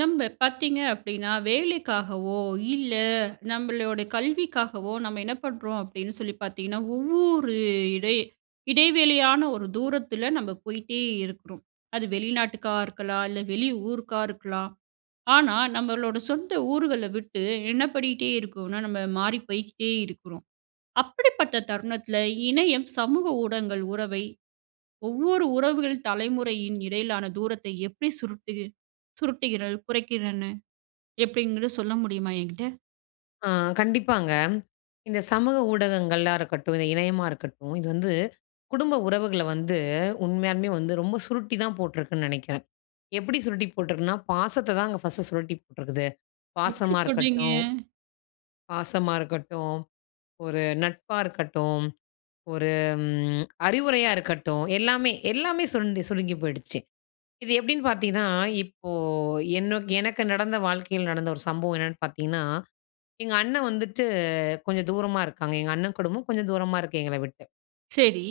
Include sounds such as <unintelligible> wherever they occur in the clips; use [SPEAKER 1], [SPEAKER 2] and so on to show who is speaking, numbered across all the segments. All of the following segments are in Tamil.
[SPEAKER 1] நம்ப பாத்தீங்க அப்டினா, வேலைக்காகவோ இல்ல நம்பளோட கல்விக்காகவோ, நம்ம என்ன பண்றோம்? அப்டின்னு சொல்லி பாத்தீங்கன்னா, ஒவ்வொரு இடை இடைவெளியான ஒரு தூரத்தில நம்ம போயிட்டே இருக்குறோம். அது வெளிநாட்டுக்கா இருக்கலாம், இல்ல வெளி ஊருக்கா இருக்கலாம், ஆனா நம்மளோட சொந்த ஊர்கள விட்டு என்ன பண்ணிட்டே இருக்கோன்னா, நம்ம மாறி போய்ட்டே இருக்கிறோம். அப்படிப்பட்ட தருணத்தில இணையம், சமூக ஊடகங்கள் உறவை, ஒவ்வொரு உறவுகள் தலைமுறையின் இடையிலான தூரத்தை எப்டி சுருட்டிகி சுருட்டுகிறல் குறைக்கிறன? எப்டிங்கிறது சொல்ல முடியுமா? எங்கிட்ட.
[SPEAKER 2] ஆ, கண்டிப்பாங்க. இந்த சமூக ஊடகங்களா இருக்கட்டும், இந்த இணையமா இருக்கட்டும், இது வந்து குடும்ப உறவுகள வந்து உண்மையாலுமே வந்து ரொம்ப சுருட்டி தான் போட்ருக்குன் நெனைக்கிறேன். எப்படி சுருட்டி போட்ருக்குன்னா, பாசத்த தாங்க ஃபர்ஸ்ட் சுருட்டி போட்ருக்குது.
[SPEAKER 1] எப்படி
[SPEAKER 2] பாசமா
[SPEAKER 1] சொல்றீங்க?
[SPEAKER 2] இருக்கட்டும் பாசமா இருக்கட்டும், ஒரு நட்பா இருக்கட்டும், ஒரு ம் அறிவுரையா இருக்கட்டும், எல்லாமே எல்லாமே சுருண்டு சுருங்கி போயிடுச்சு. இது எப்டின்னு பாத்தீங்கன்னா, இப்போ என்நோக் எனக்கு நடந்த வாழ்க்கையில நடந்த 1 சம்பவம் என்னான்னு பாத்தீங்கன்னா, எங்க அண்ணன் வந்துட்டு கொஞ்சம் தூரமா இருக்காங்க, எங்க அண்ணன் குடும்பம் கொஞ்சம் தூரமா இருக்கு எங்கள விட்டு.
[SPEAKER 1] செரி.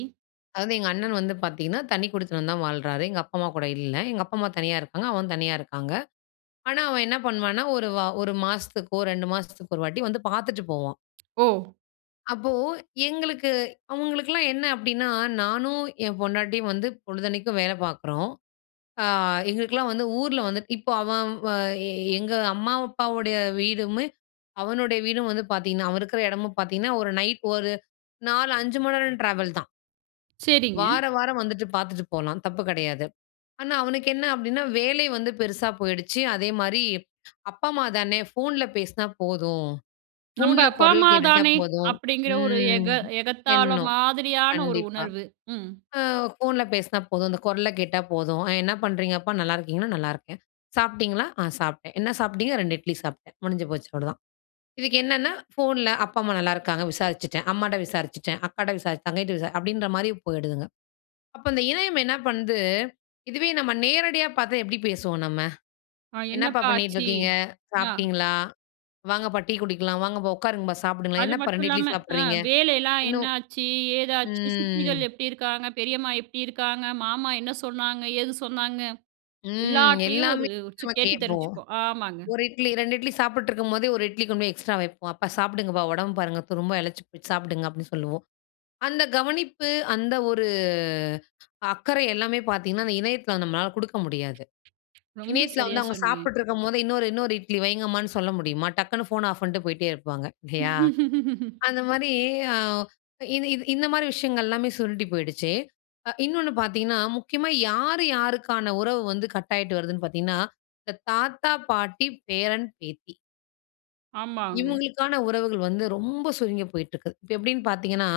[SPEAKER 2] அதாவது, எங்க அண்ணன் வந்து பாத்தீங்கன்னா, தனிக் குடித்தனம் தான் வாழ்றாரு. எங்க அப்பா, அம்மா கூட இல்ல. எங்க அப்பா, அம்மா தனியா இருக்காங்க. அவன், தனியா இருக்காங்க. ஆனா, அவன் என்ன பண்ணுவான்னா, ஒரு, வா 1 மாசத்துக்கோ, 2 மாசத்துக்கு ஒரு வாட்டி, வந்து பாத்துட்டு போவான்.
[SPEAKER 1] ஓ!
[SPEAKER 2] அப்போ, எங்களுக்கு அவுங்களுக்கெல்லாம் என்ன அப்படின்னா, நானும் என் பொண்டாட்டியும் வந்து பொழுதன்னைக்கு வேல பாக்குறோம். அ, எங்களுக்கெல்லாம் வந்து ஊர்ல வந்து இப்ப அவன் வ, எ, எங்க அம்மா, அப்பாவுடைய வீடுமே, அவனுடைய வீடும் வந்து பாத்தீங்கன்னா அவன் இருக்குற இடமும் பாத்தீங்கன்னா, ஒரு நைட், ஒரு 4- 5 மணி நேரம் டிராவல் தான்.
[SPEAKER 1] செரிங்க.
[SPEAKER 2] வார வாரம் வந்துட்டு பாத்துட்டு போலாம். தப்பு கிடையாது. ஆனா, அவனுக்கு என்ன அப்படின்னா, வேலை வந்து பெருசா போய்டுச்சு. அதே மாதிரி, அப்பா அம்மா தானே! ஃபோன்ல பேசினா போதும்.
[SPEAKER 1] "நம்ப
[SPEAKER 2] ஃபோன்ல
[SPEAKER 1] அப்பா,
[SPEAKER 2] குரல்
[SPEAKER 1] அம்மா
[SPEAKER 2] கேட்டுட்டா
[SPEAKER 1] தானே?"
[SPEAKER 2] போதும்.
[SPEAKER 1] அப்படிங்கிற ஒரு
[SPEAKER 2] ம்,
[SPEAKER 1] எக எகத்தாள
[SPEAKER 2] எண்ணம்.
[SPEAKER 1] மாதிரியான, ஒரு
[SPEAKER 2] கண்டிப்பா.
[SPEAKER 1] உணர்வு, ம்.
[SPEAKER 2] அ, ஃபோன்ல பேசினா போதும். அந்தக் குரல் கேட்டா போதும். அ, "என்ன பண்றீங்க அப்பா? நல்லாயிருக்கீங்கன்னா?" "நல்லாருக்கேன்." "சாப்ட்டீங்களா?" "ஆ, சாப்ட்டேன்." "என்ன சாப்ட்டீங்க?" "2 இட்லி சாப்பிட்டேன்." முடிஞ்சு போச்சு, அவ்ளோதான். இதுக்கு என்னென்னா, ஃபோன்ல அப்பா, அம்மா நல்லாருக்காங்க. விசாரிச்சுட்டேன். அம்மாட்ட விசாரிச்சுட்டேன். அக்காட்ட விசாரி தங்கைட்ட விசா அப்படின்ற மாதிரி, போயிடுதுங்க. அப்ப, அந்த இணையம் என்ன பண்ணுது? இதுவே நம்ம நேரடியா பாத்தா, எப்டி பேசுவோம் நம்ம?
[SPEAKER 1] ஆ.
[SPEAKER 2] "என்னப்பா
[SPEAKER 1] என்னப்பா
[SPEAKER 2] பண்ணீட்டு
[SPEAKER 1] ஆச்சு?
[SPEAKER 2] இருக்கீங்க?
[SPEAKER 1] ஆ,
[SPEAKER 2] சாப்ட்டீங்களா? வாங்கப்பா, டீ குடிக்கலாம். வாங்கப்பா, உட்காருங்கப்பா. சாப்பிடுங்களேன்?
[SPEAKER 1] அது
[SPEAKER 2] என்னப்பா
[SPEAKER 1] மட்டும்
[SPEAKER 2] 2 இட்லி
[SPEAKER 1] இல்லாம அ,
[SPEAKER 2] சாப்றீங்க?
[SPEAKER 1] வேலைலாம்
[SPEAKER 2] இன்னும்"
[SPEAKER 1] என்னாச்சு? ஏதாச்சு?
[SPEAKER 2] ம்.
[SPEAKER 1] சித்திகள் எப்படி இருக்காங்க? பெரியம்மா எப்படி இருக்காங்க? மாமா என்ன சொன்னாங்க? ஏது சொன்னாங்க?
[SPEAKER 2] ம்.
[SPEAKER 1] எல்லாத்திலயும் ஒரு
[SPEAKER 2] எல்லாமே
[SPEAKER 1] ஒருச்சு
[SPEAKER 2] நம்ம
[SPEAKER 1] கேட்டு
[SPEAKER 2] கேப்போம்.
[SPEAKER 1] தெரிஞ்சுக்வோ ஆமாங்க.
[SPEAKER 2] 1 இட்லி, 2 இட்லி சாப்பிட்டுருக்கும்போதே, 1 இட்லி கொண்டு போய் எக்ஸ்ட்ரா வைப்போம். "அப்பா சாப்பிடுங்கப்பா. உடம்ப பாருங்க, துரும்பா இளச்சு போச் சாப்டுங்க" அப்படின்னு சொல்வோம். அந்த கவனிப்பு, அந்த ஒரு அக்கறை, எல்லாமே பாத்தீங்கன்னா, அந்த இணையத்தில நம்மளால கொடுக்க முடியாது.
[SPEAKER 1] ரொம்ப
[SPEAKER 2] இணையத்தில
[SPEAKER 1] சரியா,
[SPEAKER 2] வந்து, அவுங்க
[SPEAKER 1] சொன்னீங்க.
[SPEAKER 2] சாப்பிட்டுருக்கும்போதே, இன்னொரு, இன்னொரு இட்லி வைங்கம்மான்னு சொல்ல முடியுமா? டக்குனு ஃபோன் ஆஃப் பண்ணிட்டு, போயிட்டே இருப்பாங்க. இல்லையா?
[SPEAKER 1] <laughs>
[SPEAKER 2] அந்த மாதிரி, அ, இது இது, இந்த மாதிரி, விஷயங்கள் எல்லாமே சுருண்டு போயிடுச்சு. அ, இன்னொன்னு பாத்தீங்கன்னா, முக்கியமா யார் யாருக்கான உறவு வந்து, கட்டாயிட்டு வருதுன்னு பாத்தீங்கன்னா, இந்த தாத்தா, பாட்டி. பேரன், பேத்தி.
[SPEAKER 1] ஆமாங்க.
[SPEAKER 2] இவங்களுக்கான உறவுகள் வந்து ரொம்ப சுருங்கி போயிட்டிருக்கு. இப்ப எப்டின்னு பார்த்தீங்கன்னா,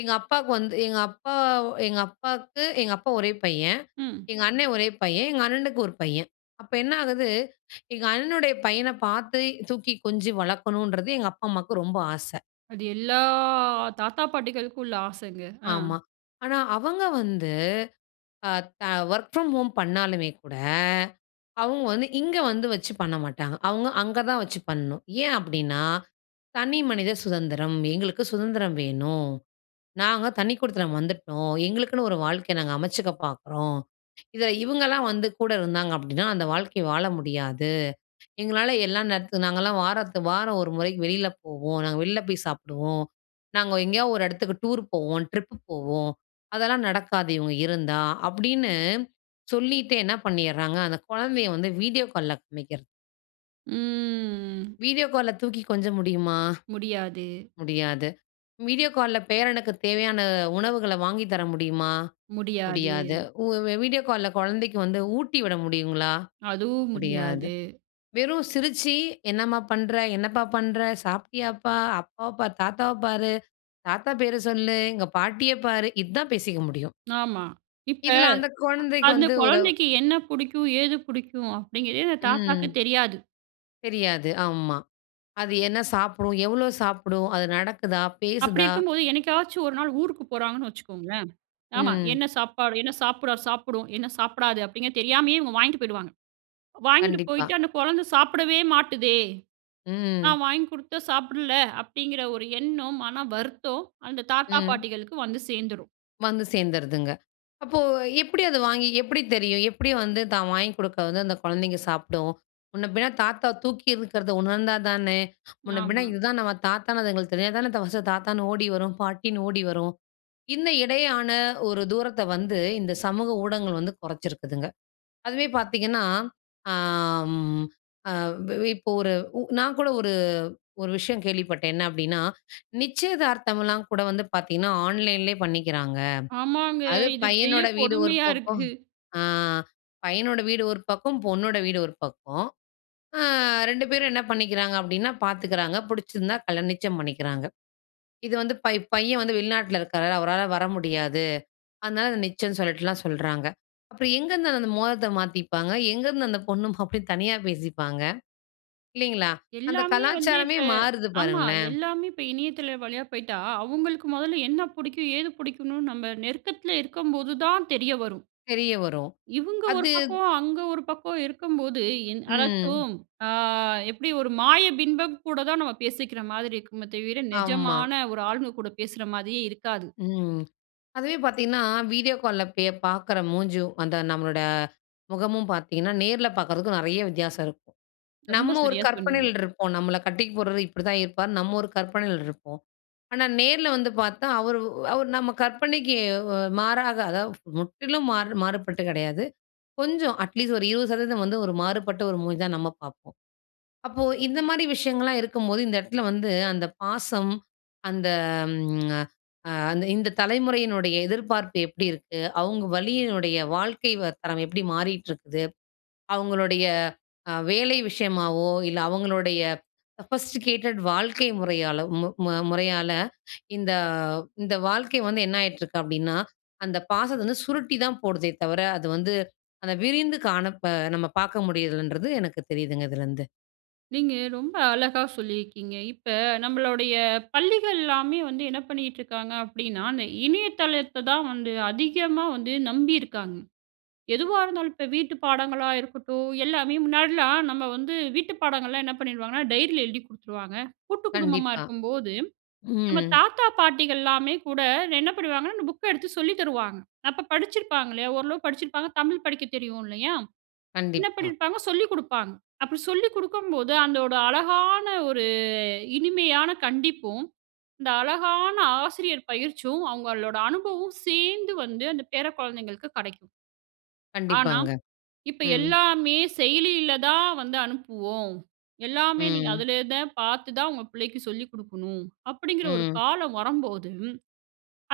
[SPEAKER 2] எங்க அப்பாவுக்கு வந்து எங்க அப்பா எங்க அப்பாக்கு எங்க அப்பா 1 பையன்.
[SPEAKER 1] ம்.
[SPEAKER 2] எங்க அண்ணே 1 பையன். எங்க அண்ணனுக்கு 1 பையன். அப்போ என்ன ஆகுது, எங்க அண்ணனுடைய பையன பார்த்து, தூக்கி கொஞ்சு வளர்க்கணுன்றது, எங்க அப்பா அம்மாவுக்கு ரொம்ப ஆச.
[SPEAKER 1] அது எல்லா தாத்தா, பாட்டிகளுக்கும் உள்ள ஆசைங்க! ஆ.
[SPEAKER 2] ஆமா. ஆனா, அவங்க வந்து அ த வொர்க் ஃப்ரம் ஹோம் பண்ணாலுமே கூட, அவங்க வந்து இங்க வந்து வச்சு பண்ண மாட்டாங்க. அவங்க, அங்க தான் வச்சு பண்ணணும். ஏ அப்டினா? தனி மனித சுதந்திரம். "எங்களுக்கு சுதந்திரம் வேணும். நாங்க தனி குடித்தனம் வந்துட்டோம். எங்களுக்குன்னு ஒரு வாழ்க்கைய நாங்க அமைச்சுக்க பார்க்கிறோம். இதில இவங்களாம் வந்து கூட இருந்தாங்க அப்டின்னா, அந்த வாழ்க்கை வாழ முடியாது. எங்களால எல்லா நேரத்து நாங்கலாம் வாரத்துக்கு வாரம் 1 முறைக்கு வெளியில போவோம். நாங்க வெளியில போய் சாப்பிடுவோம். நாங்க எங்கேயாவது ஒரு இடத்துக்கு டூர் போவோம், ட்ரிப்பு போவோம். அதெல்லாம் நடக்காது, இவங்க இருந்தா." அப்டின்னு சொல்லிட்டே என்ன பண்ணியர்றாங்க, அந்த குழந்தைய வந்து வீடியோ கால்ல காமிக்கிறது
[SPEAKER 1] ம்.
[SPEAKER 2] வீடியோ கால்ல வீடியோ கால்ல தூக்கி கொஞ்ச முடியுமா?
[SPEAKER 1] முடியாது.
[SPEAKER 2] முடியாது. வீடியோ கால்ல பேரனுக்குத் தேவையான உணவுகள வாங்கி தர முடியுமா?
[SPEAKER 1] முடியாது.
[SPEAKER 2] முடியாது. உ வீடியோ கால்ல குழந்தைக்கு வந்து ஊட்டி விட முடியுங்களா?
[SPEAKER 1] அதுவும்,
[SPEAKER 2] முடியாது.
[SPEAKER 1] முடியாது.
[SPEAKER 2] வெறும் சிரிச்சு, "என்னம்மா பண்ற? என்னப்பா பண்ற? சாப்பிட்டியாப்பா? அப்பாவ பார், தாத்தாவ பாரு, தாத்தா பேர சொல்லு, இங்க பாட்டிய பாரு." இதுதான் பேசிக்க முடியும்.
[SPEAKER 1] ஆமா, இப்ப
[SPEAKER 2] இதில அந்த குழந்தைக்கு
[SPEAKER 1] அந்த
[SPEAKER 2] வந்து ஒரு
[SPEAKER 1] குழந்தைக்கு என்ன புடிக்கும்? ஏது புடிக்கும்? அப்டிங்கிறதே அந்த தாத்தாவுக்கு
[SPEAKER 2] ம்.
[SPEAKER 1] தெரியாது.
[SPEAKER 2] தெரியாது, ஆமா. அது என்ன சாப்பிடும்? எவ்வளோ சாப்பிடும்? அது நடக்குதா,
[SPEAKER 1] அப்படி
[SPEAKER 2] பேசுதா?
[SPEAKER 1] இருக்கும்போது, என்னைக்காச்சும் 1 நாள் ஊருக்கு போறாங்கன்னு வச்சுக்கோங்களேன். ஆமா,
[SPEAKER 2] ம்.
[SPEAKER 1] என்ன சாப்பாடு என்ன சாப்பிட்ரார் சாப்பிடும், என்ன சாப்பிடாது? அப்படிங்க தெரியாமயே இவுங்க வாங்ட்டு போயிடுவாங்க. வாங்கிட்டு
[SPEAKER 2] கண்டிப்பா.
[SPEAKER 1] போயிட்டு, "அந்த குழந்தை சாப்பிடவே மாட்டுதே,
[SPEAKER 2] ம்.
[SPEAKER 1] நான் வாங்கி குடுத்தா சாப்பிடல." அப்டிங்கிற ஒரு எண்ணம், மன வருத்தம் அந்த தாத்தா
[SPEAKER 2] ம்.
[SPEAKER 1] பாட்டிகளுக்கு வந்து சேந்துரும்.
[SPEAKER 2] வந்து சேர்ந்துருதுங்க. அப்போ எப்புடி அதை வாங்கி எப்புடி தெரியும்? எப்புடி வந்து தான் வாங்கி கொடுக்க வந்து, அந்த குழந்தைங்க சாப்பிடும்? முன்ன பின்ன தாத்தா தூக்கி இருக்கிறத உணர்ந்தா தானே, முன்ன பின்ன
[SPEAKER 1] ஆமா.
[SPEAKER 2] இதுதான் நம்ம தாத்தா அதுங்களுக்கு தெரிஞ்சா தானே, ஃபஸ்ட்டு தாத்தான்னு ஓடி வரும் பாட்டின்னு ஓடி வரும். இன்ன இடையான ஒரு தூரத்த வந்து, இந்த சமூக ஊடகங்கள் வந்து குறைச்சிருக்குதுங்க. அதுவே பாத்தீங்கன்னா, அ ம் எ வெ இப்ப ஒரு உ நான் கூட ஒரு ஒரு விஷயம் கேள்விப்பட்டேன். என்ன அப்டின்னா, நிச்சயதார்த்தமலாம் கூட வந்து பாத்தீங்கன்னா, ஆன்லைன்லயே பண்ணிக்கிறாங்க.
[SPEAKER 1] ஆமாங்க.
[SPEAKER 2] அது
[SPEAKER 1] இது பெரிய
[SPEAKER 2] பையனோட வீடு ஒரு
[SPEAKER 1] கொடுமையா
[SPEAKER 2] பக்கம்
[SPEAKER 1] இருக்கு!
[SPEAKER 2] அ பையனோட வீடு ஒரு பக்கம், பொண்ணோட வீடு ஒரு பக்கம். அ 2 பேரும் என்ன பண்ணிக்கிறாங்க அப்படின்னா, பாத்துக்குறாங்க, புடிச்சிருந்தா கல்யா நிச்சயம் பண்ணிக்கிறாங்க. இது வந்து பை பையன் வந்து வெளிநாட்டில இருக்கறாரு, அவரால வர முடியாது. அதனால அதை நிச்சயன்னு சொல்லிட்டு சொல்றாங்க. அப்றம் எங்கருந்து அந்த மோதரத்தை மாத்திப்பாங்க? எங்கருந்து அந்த பொண்ணும், மாப்ளயும் தனியா பேசிப்பாங்க? இல்லைங்களா? அந்த
[SPEAKER 1] எல்லாமே வந்து
[SPEAKER 2] கலாச்சாரமே
[SPEAKER 1] இப்ப
[SPEAKER 2] மாறுது
[SPEAKER 1] ஆமா
[SPEAKER 2] பாருங்களேன்.
[SPEAKER 1] எல்லாமே இப்போ இணையத்தள வழியா போய்ட்டா, அவுங்களுக்கு மொதல்ல என்ன புடிக்கும், ஏது பிடிக்குனுன் நம்ம நெருக்கத்ல இருக்கும்போது தான் தெரிய வரும்.
[SPEAKER 2] தெரிய வரும்.
[SPEAKER 1] இவுங்க ஒரு
[SPEAKER 2] அது
[SPEAKER 1] பக்கம், அங்க ஒரு பக்கம் இருக்கும்போது, இன்
[SPEAKER 2] ம்.
[SPEAKER 1] அதாச்சும் ஆ எப்படி ஒரு மாய பிம்பம் கூட தான் நம்ம பேசிக்கிற மாதிரி இருக்குமே தவிர,
[SPEAKER 2] ஆமா.
[SPEAKER 1] நெஜமான ஒரு ஆளுங்க கூட பேசுற மாதிரியே இருக்காது.
[SPEAKER 2] ம், <swallows> அதுவே பாத்தீங்கன்னா, வீடியோ கால்ல பே பாக்குற மூஞ்சும், அந்த நம்மளோட முகமும் பார்த்தீங்கன்னா, நேர்ல பாக்றதுக்கும் நிறைய வித்தியாசம் இருக்கும்.
[SPEAKER 1] ரொம்ப
[SPEAKER 2] நம்ம ஒரு
[SPEAKER 1] சரியா
[SPEAKER 2] கற்பனைல
[SPEAKER 1] சொன்னீங்க.
[SPEAKER 2] இருப்போம். "நம்மள கட்டிக்க போறவரு இப்படிதான் இருப்பார்னு", நம்ம ஒரு கற்பனையில இருப்போம். ஆனா நேர்ல வந்து பாத்தா, அவரு ஒ அவரு நம்ம கற்பனைக்கு ஓ வ மாறாக, அதாவது முற்றிலும் மாறு மாறுபட்டு கிடையாது. கொஞ்சம் அட்லீஸ்ட் ஒரு 20% வந்து ஒரு மாறுபட்ட ஒரு மூஞ்சி தான் நம்ம பாப்போம். அப்போ இந்த மாரி விஷயங்கள்லாம் இருக்கும்போது, இந்த இடத்ல வந்து அந்த பாசம், அந்த ம்ங்அ அ அந்த் இந்த தலைமுறையினுடைய எதிர்பார்ப்பு எப்புடி இருக்கு? அவுங்க வழியினுடைய வாழ்க்கை தரம் எப்படி மாறிட்ருக்குது? அவங்களுடைய அ வேலை விஷயமாவோ, இல்ல அவங்களுடைய சொஃபஸ்ட்டிகேட்டட் வாழ்க்கை மு முறையாலோ முறையால, இந்த இந்த வாழ்க்கை வந்து என்னாயிட்ருக்கு அப்டின்னா, அந்த பாசத்தை வந்து சுருட்டி தான் போடுதே தவிர, அது வந்து, அந்த விரிந்து காணப்ப நம்ம பாக்க முடியுறதில்லன்றது எனக்கு தெரியுதுங்க, இதுலருந்து.
[SPEAKER 1] நீங்க ரொம்ப அழகா சொல்லியிருக்கீங்க. இப்ப நம்மளுடைய பள்ளிகள்லாமே வந்து என்ன பண்ணிகிட்டுருக்காங்க? அப்படின்னா அந்த இணையதளத்த தான் வந்து அதிகமா வந்து நம்பியிருக்காங்க. எதுவா இருந்தாலும், இப்போ வீட்டு பாடங்களா இருக்கட்டும். எல்லாமே முன்னாடிலாம் நம்ம வந்து வீட்டு பாடங்கள்லா என்ன பண்ணிடுவாங்கன்னா, டைரியில எழுதிக் குடுத்துருவாங்க. கூட்டு குடும்பமா
[SPEAKER 2] கண்டிப்பா.
[SPEAKER 1] இருக்கும்போது, நம்ம
[SPEAKER 2] ம்.
[SPEAKER 1] தாத்தா பாட்டிகள்லாமே கூட என்ன பண்ணுவாங்கன்னா, அந்த புக்க எடுத்து சொல்லி தருவாங்க. அப்ப படிச்சிருப்பாங்க இல்லையா? ஓரளவு படிச்சிருப்பாங்க தமிழ் படிக்கத் தெரியும் இல்லையா? என்ன
[SPEAKER 2] கண்டிப்பா.
[SPEAKER 1] பண்ணியிருப்பாங்க? சொல்லி குடுப்பாங்க. அப்படி சொல்லி குடுக்கும் போது அதோட அழகான ஒரு இனிமையான கண்டிப்பும், இந்த அழகான ஆசிரியர் பயிற்சியும், அவங்களோட அனுபவம் சேர்ந்து வந்து அந்த பேர குழந்தைங்களுக்கு கெடைக்கும். ஆனா,
[SPEAKER 2] கண்டிப்பாங்க.
[SPEAKER 1] இப்ப
[SPEAKER 2] ம்.
[SPEAKER 1] எல்லாமே செயலியில தான் வந்து அனுப்புவோம். எல்லாமே நீங்க
[SPEAKER 2] ம்.
[SPEAKER 1] அதிலே தான் பாத்து தான் உங்க புள்ளைக்கு சொல்லிக் குடுக்கணும், அப்படிங்கிற ஒரு
[SPEAKER 2] ம்.
[SPEAKER 1] காலம் வரம்போது,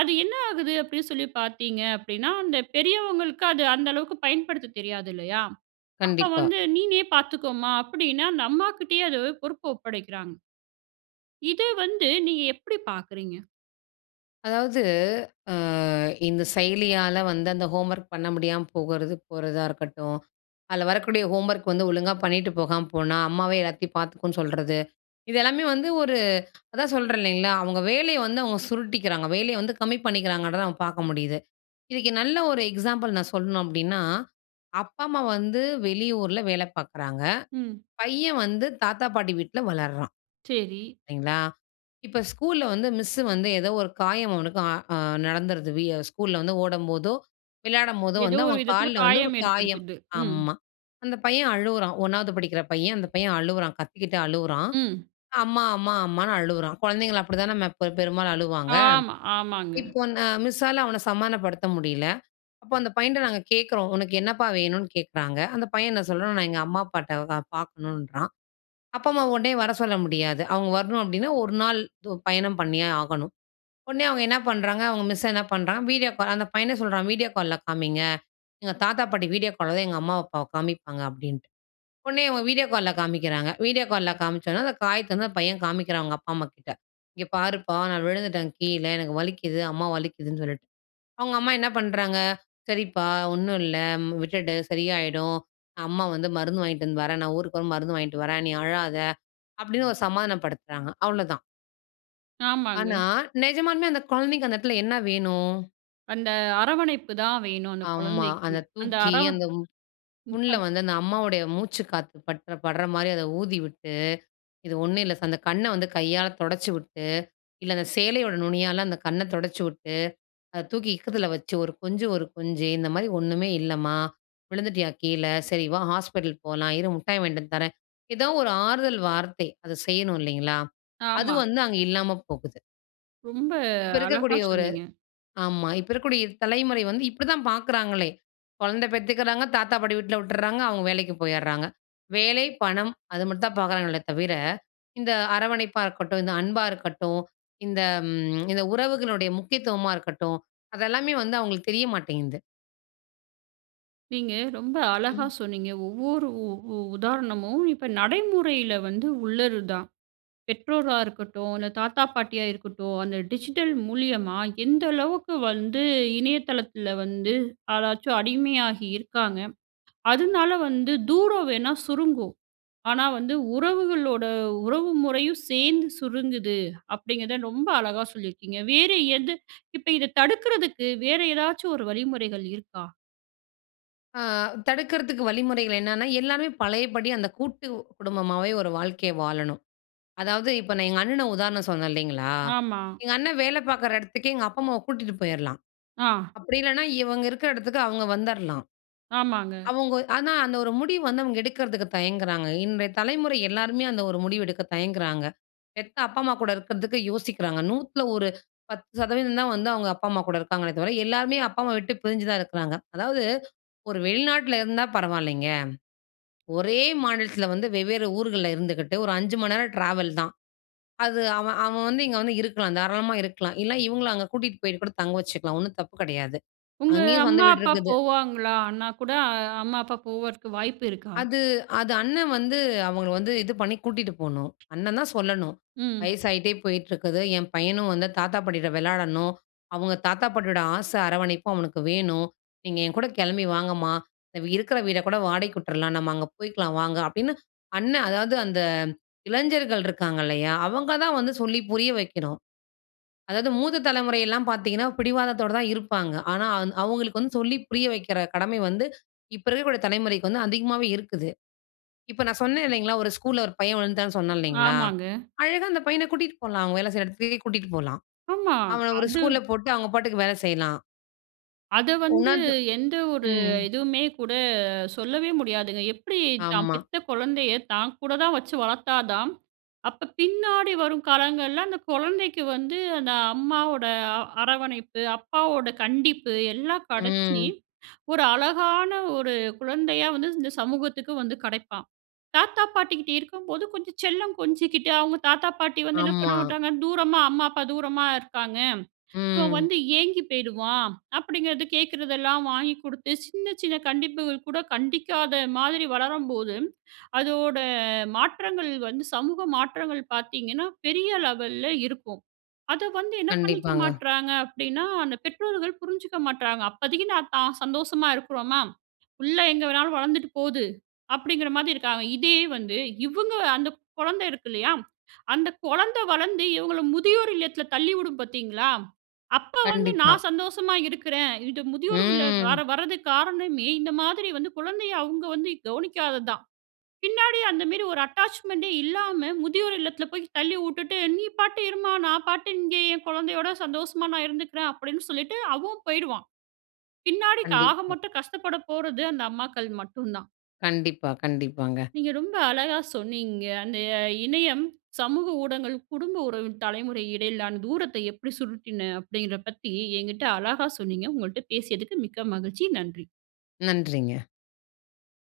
[SPEAKER 1] அது என்ன ஆகுது? அப்படின்னு சொல்லி பார்த்தீங்க அப்டீன்னா, அந்த பெரியவங்களுக்கு அது அந்த அளவுக்கு பயன்படுத்த தெரியாது இல்லையா? அப்ப
[SPEAKER 2] கண்டிப்பா.
[SPEAKER 1] வந்து நீனே பார்த்துக்கோமா, அப்டின்னு அந்த அம்மாகிட்டேயே அந்த பொறுப்ப ஒப்படைக்கிறாங்க. இத வந்து நீங்க எப்படி பாக்கிறீங்க?
[SPEAKER 2] அதாவது, ஆ இந்த செயலியால வந்து அந்த ஹோம்வர்க் பண்ண முடியாம போகுறது, போறதா இருக்கட்டும். அதுல வரக்கூடிய ஹோம்வர்க் வந்து ஒழுங்கா பண்ணிட்டு போகாம போனா அம்மாவே எல்லாத்தையும் பாத்துக்கும்னு சொல்றது, இதெல்லாமே வந்து ஒரு அதான் சொல்றேன் இல்லைங்களா, அவங்க வேலைய வந்து அவங்க சுருட்டிக்கிறாங்க, வேலைய வந்து கம்மி பண்ணிக்குறாங்கன்றத நம்ம பாக்க முடியுது. இதுக்கு நல்ல ஒரு எக்ஸாம்பிள் நான் சொல்லணும் அப்படின்னா, அப்பா அம்மா வந்து வெளியூரில வேல பாக்குறாங்க,
[SPEAKER 1] ம்.
[SPEAKER 2] பையன் வந்து தாத்தா பாட்டி வீட்ல வளர்றான்,
[SPEAKER 1] செரி.
[SPEAKER 2] சரிங்களா? இப்ப ஸ்கூல்ல வந்து மிஸ்ஸு வந்து ஏதோ ஒரு காயம் அவனுக்கு ஆ ஆ நடந்துடுது வியோ ஸ்கூல்ல வந்து ஓடும்போதோ, விளையாடும்போதோ
[SPEAKER 1] ஏதோ
[SPEAKER 2] வந்து
[SPEAKER 1] ஒரு
[SPEAKER 2] அவன்
[SPEAKER 1] விதத்துல
[SPEAKER 2] கால்ல வந்து ஒரு
[SPEAKER 1] காயம்
[SPEAKER 2] காயம்.
[SPEAKER 1] ஏற்படுத்துது. ம்.
[SPEAKER 2] ஆமா. அந்த பையன் அழுவுறான் 1வது படிக்கிற பையன் அந்த பையன் அழுவுறான், கத்திக்கிட்டு அழுவுறான்.
[SPEAKER 1] ம்.
[SPEAKER 2] அம்மா, அம்மா, அம்மான்னு அழுவுறான். குழந்தைங்கள அப்படித்தானே ம ப பெரும்பாலும் அழுவாங்க.
[SPEAKER 1] ஆமா, ஆமாங்க.
[SPEAKER 2] இப்போ நா மிஸ்ஸால அவன சமானப்படுத்த முடியல. அப்ப அந்த பையன்ட்ட நாங்க கேட்குறோம். உனக்கு என்னப்பா வேணுன்னு கேட்குறாங்க? அந்த பையன் என்ன சொல்றான்? நான் எங்க அம்மா அப்பாட்ட பா பாக்கணுன்றான். அப்பா, அம்மா உடனே வர சொல்ல முடியாது அவங்க வரணும் அப்படின்னா 1 நாள் து பயணம் பண்ணியே ஆகணும். உடனே அவங்க என்ன பண்றாங்க? அவங்க மிஸ் என்ன பண்றாங்க? வீடியோ கால் அந்த பையனே சொல்றான், வீடியோ கால்ல காமிங்க, எங்க தாத்தா பாட்டி வீடியோ கால் தான் எங்க அம்மா அப்பாவ காமிப்பாங்க அப்டின்ட்டு, உடனே இவங்க வீடியோ கால்ல காமிக்கிறாங்க. வீடியோ கால்ல காமிச்சதும் அந்த காயத்த வந்து அந்த பையன் காமிக்கிறான், அவங்க அப்பா அம்மாகிட்ட. இங்க பாருப்பா! நான் விழுந்துட்டேன் கீழ, எனக்கு வலிக்குது, அம்மா வலிக்குதுன்னு சொல்லிட்டு. அவங்க அம்மா என்ன பண்றாங்க? சரிப்பா ஒண்ணும் இல்ல விட்டுடு, சரியாய்டும். அம்மா வந்து மருந்து வாங்கிட்டு வந்து வர்றேன் நான் ஊருக்கு வரும்போது மருந்து வாங்கிட்டு வர்றேன், நீ அழாத! அப்படின்னு ஒரு சமாதானம் படுத்துறாங்க அவ்ளோதான்.
[SPEAKER 1] ஆமாங்க.
[SPEAKER 2] ஆனா, நிஜமாலுமே அந்த கொழந்தைக்கு அந்த எடத்துல என்ன வேணும்?
[SPEAKER 1] அந்த அரவணைப்பு தான் வேணும் அந்த
[SPEAKER 2] ஆமா.
[SPEAKER 1] கொழந்தைக்கு.
[SPEAKER 2] அத
[SPEAKER 1] அந்த
[SPEAKER 2] தூக்கி
[SPEAKER 1] அரவ
[SPEAKER 2] அந்த மு
[SPEAKER 1] ம்
[SPEAKER 2] புண்ல
[SPEAKER 1] <unintelligible>
[SPEAKER 2] வந்து, அந்த அம்மாவுடைய மூச்சு காத்து பட்ற படுற மாரி, அத ஊதிவிட்டு, இது ஒண்ணும் இல்ல சா அந்த கண்ண வந்து கையால தொடச்சி விட்டு, இல்ல அந்த சேலையோட நுனியால அந்த கண்ண தொடைச்சி விட்டு, அத தூக்கி இக்கத்துல வச்சு ஒரு கொஞ்சு ஒரு கொஞ்சு, இந்த மாரி "ஒண்ணுமே இல்லம்மா! விழுந்துட்டியா கீழ? சரி வா ஹாஸ்பிட்டல் போலாம், இரு முட்டாய் வாங்கிட்டு வந்து தர்றேன்", எதோ ஒரு ஆறுதல் வார்த்தை. அதை செய்யணும் இல்லைங்களா? அது
[SPEAKER 1] ஆமா.
[SPEAKER 2] வந்து அங்க இல்லாம போகுது.
[SPEAKER 1] ரொம்ப
[SPEAKER 2] இப்ப
[SPEAKER 1] அழகா
[SPEAKER 2] இருக்கக்கூடிய ஒரு
[SPEAKER 1] சொன்னீங்க.
[SPEAKER 2] ஆமா இப்ப இருக்கக்கூடிய தலைமுறை வந்து இப்டிதான் பார்க்குறாங்களே. கொழந்த பெத்துக்குறாங்க, தாத்தா பாட்டி வீட்ல விட்றாங்க, அவங்க வேலைக்கு போயிட்றாங்க. வேலை, பணம் அது மட்டும் தான் பார்க்குறாங்களே தவிர, இந்த அரவணைப்பா இருக்கட்டும், இந்த அன்பா இருக்கட்டும், இந்த ம் இந்த உறவுகளுடைய முக்கியத்துவமா இருக்கட்டும் அது எல்லாமே வந்து அவுங்களுக்கு தெரிய மாட்டேங்குது.
[SPEAKER 1] நீங்க ரொம்ப அழகா
[SPEAKER 2] ம்.
[SPEAKER 1] சொன்னீங்க. ஒவ்வொரு உ உ உதாரணமும் இப்ப நடைமுறையில வந்து உள்ளது தான். பெற்றோரா இருக்கட்டும், அந்த தாத்தா பாட்டியா இருக்கட்டும், அந்த டிஜிட்டல் மூலியமா எந்த அளவுக்கு வந்து, இணையதளத்துல வந்து அதாச்சும் அடிமையாகி இருக்காங்க! அதனால வந்து தூரம் வேணா சுருங்கும். ஆனா வந்து உறவுகளோட உறவு முறையும் சேர்ந்து சுருங்குது, அப்டிங்கிறத ரொம்ப அழகா சொல்லியிருக்கீங்க. வேற எது? இப்ப இத தடுக்குறதுக்கு வேறு ஏதாச்சும் ஒரு வழிமுறைகள் இருக்கா?
[SPEAKER 2] ஆ, தடுக்கிறதுக்கு வழிமுறைகள் என்னென்னா, எல்லாருமே பழையபடி அந்த கூட்டு குடும்பமாவே ஒரு வாழ்க்கைய வாழணும், அதாவது இப்போ நான் எங்க அண்ணன உதாரணம் சொன்னேன் இல்லேங்களா!
[SPEAKER 1] ஆமா.
[SPEAKER 2] எங்க அண்ணன் வேலை பார்க்குற இடத்துக்கே எங்க அப்பா அம்மாவ கூட்டிட்டு போயிர்லாம்,
[SPEAKER 1] ஆ.
[SPEAKER 2] அப்பிடி இல்லன்னா இவுங்க இருக்கிற இடத்துக்கு அவுங்க வந்துர்லாம்,
[SPEAKER 1] ஆமாங்க.
[SPEAKER 2] அவுங்க ஆனா அந்த ஒரு முடிவு வந்து அவுங்க எடுக்கிறதுக்கு தயங்குறாங்க, இன்றைய தலைமுறை எல்லாருமே அந்த ஒரு முடிவு எடுக்க தயங்குறாங்க, பெத்த அப்பா, அம்மா கூட இருக்கிறதுக்கு யோசிக்கிறாங்க, நூத்தில ஒரு 10 சதவீதந்தான் வந்து அவுங்க அப்பா, அம்மா கூட இருக்காங்களே! தவிர எல்லாருமே அப்பா, அம்மாவ விட்டு பிரிஞ்சுதான் இருக்கிறாங்க, அதாவது ஒரு வெளிநாட்டில இருந்தா பரவாயில்லேங்க, ஒரே மாநிலத்தில வந்து வெவ்வேறு ஊர்கள்ல இருந்துக்கிட்டு ஒரு 5 மணி நேரம் ட்ராவல் தான், அது அவன், அவன் வந்து இங்க வந்து இருக்கலாம் தாராளமா இருக்கலாம். இல்ல இவுங்களும் அங்க கூட்டிட்டு போயிட்டு கூட தங்க வச்சுக்கலாம். 1 தப்பு கிடையாது.
[SPEAKER 1] உங்க
[SPEAKER 2] அங்கேயும் சொந்த
[SPEAKER 1] அம்மா,
[SPEAKER 2] வீடு
[SPEAKER 1] அப்பா
[SPEAKER 2] இருக்குது.
[SPEAKER 1] போவாங்கலா அண்ணா கூட. அம்மா அப்பா போகுறதுக்கு வாய்ப்பு இருக்கா?
[SPEAKER 2] அது, அது அண்ணன் வந்து அவங்கள வந்து இது பண்ணி கூட்டிட்டு போணும். அண்ணன் தான் சொல்லணும்.
[SPEAKER 1] ம்.
[SPEAKER 2] வயசாயிட்டே போயிட்டு இருக்குது, என் பையனும் வந்து தாத்தா, பாட்டிட்ட விளையாடணும், அவங்க தாத்தா பாட்டியோட ஆசை அரவணைப்பும் அவனுக்கு வேணும். நீங்க என்கூட கிளம்பி வாங்கம்மா! அ இருக்கிற வீட கூட வாடகைக்கு விட்டுர்லாம், நம்ம அங்க போயிக்கலாம் வாங்க அப்பிடின்னு அண்ணன் அதாவது அந்த இளைஞர்கள் இருக்காங்க இல்லயா! அவுங்க தான் வந்து சொல்லி புரிய வைக்கணும். அதாவது மூத்த தலைமுறையெல்லாம் பார்த்தீங்கன்னா பிடிவாதத்தோட தான் இருப்பாங்க, ஆனா அவுங்களுக்கு வந்து சொல்லி புரிய வைக்கிற கடமை வந்து, இப்போ இருக்கக்கூடிய தலைமுறைக்கு வந்து அதிகமாவே இருக்குது. இப்போ நான் சொன்னேன் இல்லேங்களா, ஒரு ஸ்கூல்ல ஒரு பையன் விழுந்துட்டான்னு சொன்னேன் இல்லேங்களா.
[SPEAKER 1] ஆமாங்க.
[SPEAKER 2] அழகா அந்த பையனை கூட்டிட்டு போலாம். அவுங்க வேல செய்ற இடத்துக்கே கூட்டிட்டு போலாம்.
[SPEAKER 1] ஆமா.
[SPEAKER 2] அவன ஒரு
[SPEAKER 1] அது
[SPEAKER 2] ஸ்கூல்ல போட்டு அவுங்க பாட்டுக்கு வேலை செய்யலாம்.
[SPEAKER 1] அது வந்து
[SPEAKER 2] உணர்ந்து
[SPEAKER 1] எந்த ஒரு
[SPEAKER 2] ம்.
[SPEAKER 1] இதுவுமே கூட சொல்லவே முடியாதுங்க. எப்டி தான்
[SPEAKER 2] ஆமா.
[SPEAKER 1] பெத்த குழந்தைய தான் கூட தான் வச்சு வளத்தா தான், அப்போ பின்னாடி வரும் காலங்கள்ல அந்த கொழந்தைக்கு வந்து அந்த அம்மாவோட அ அரவணைப்பு, அப்பாவோட கண்டிப்பு எல்லாம் கடச்சு
[SPEAKER 2] ம்.
[SPEAKER 1] ஒரு அழகான ஒரு குழந்தையா வந்து இந்த சமூகத்துக்கு வந்து கிடைப்பான். தாத்தா பாட்டிகிட்ட இருக்கும்போது கொஞ்சம் செல்லம் கொஞ்சிக்கிட்டு, அவுங்க தாத்தா பாட்டி வந்து என்ன பண்ண
[SPEAKER 2] ஆமா.
[SPEAKER 1] மாட்டாங்க, "தூரமா அம்மா, அப்பா தூரமா இருக்காங்க. இவன்
[SPEAKER 2] ம்.
[SPEAKER 1] வந்து ஏங்கி போயிருவான்." அப்படிங்கிறது. கேக்கிறதெல்லாம் வாங்கி குடுத்து சின்ன சின்ன கண்டிப்புகள் கூட கண்டிக்காத மாதிரி வளரும்போது, அதோட மாற்றங்கள் வந்து சமூக மாற்றங்கள் பாத்தீங்கன்னா பெரிய லெவல்ல இருக்கும். அத வந்து என்ன பண்ணிக்க
[SPEAKER 2] கண்டிப்பாங்க.
[SPEAKER 1] மாட்றாங்க அப்டின்னா, அந்த பெற்றோர்கள் புரிஞ்சுக்க மாட்றாங்க. அப்பதைக்கு நான் தான் சந்தோஷமா இருக்குறோமா, "புள்ள எங்கே வேணாலும் வளந்துட்டு போது!" அப்படிங்கிற மாதி இருக்காங்க. இதே வந்து இவுங்க அந்த குழந்தை இருக்கு இல்லையா, அந்த கொழந்தை வளர்ந்து இவுங்கள முதியோர் இல்லத்ல தள்ளிவுடும் பாத்தீங்களா, அப்போ வந்து
[SPEAKER 2] கண்டிப்பா.
[SPEAKER 1] நான் சந்தோஷமா இருக்குறேன். இது முதியோர் இல்லம் கார
[SPEAKER 2] ம்.
[SPEAKER 1] வரதுக்க்கு காரணமே இந்த மாதிரி வந்து குழந்தைய அவுங்க வந்து கவனிக்காதது தான். பின்னாடி அந்த மாரி ஒரு அட்டாச்மென்ட்டே இல்லாம, முதியோர் இல்லத்ல போயி தள்ளி உட்டுட்டு, "நீ பாட்டு இரும்மா, நான் பாட்டு இங்கே என் குழந்தையோட சந்தோஷமா நான் இருந்துக்குறேன்." அப்படின்னு சொல்லிட்டு அவன் போய்டுவான். பின்னாடிக் ஆக
[SPEAKER 2] கண்டிப்பா.
[SPEAKER 1] மொத்தம் கஷ்டப்பட போறது அந்த அம்மாக்கள் மட்டும் தான்.
[SPEAKER 2] கண்டிப்பா, கண்டிப்பாங்க.
[SPEAKER 1] நீங்க ரொம்ப அழகா சொன்னீங்க. அந்த இணையம், சமூக ஊடகங்கள் குடும்ப உறவின் தலைமுறை இடையிலான தூரத்தை எப்படி சுருக்கின அப்படின்ற பத்தி எங்கிட்ட அழகா சொன்னீங்க. உங்கள்ட்ட பேசியதுக்கு மிக்க மகிழ்ச்சி நன்றி.
[SPEAKER 2] நன்றிங்க.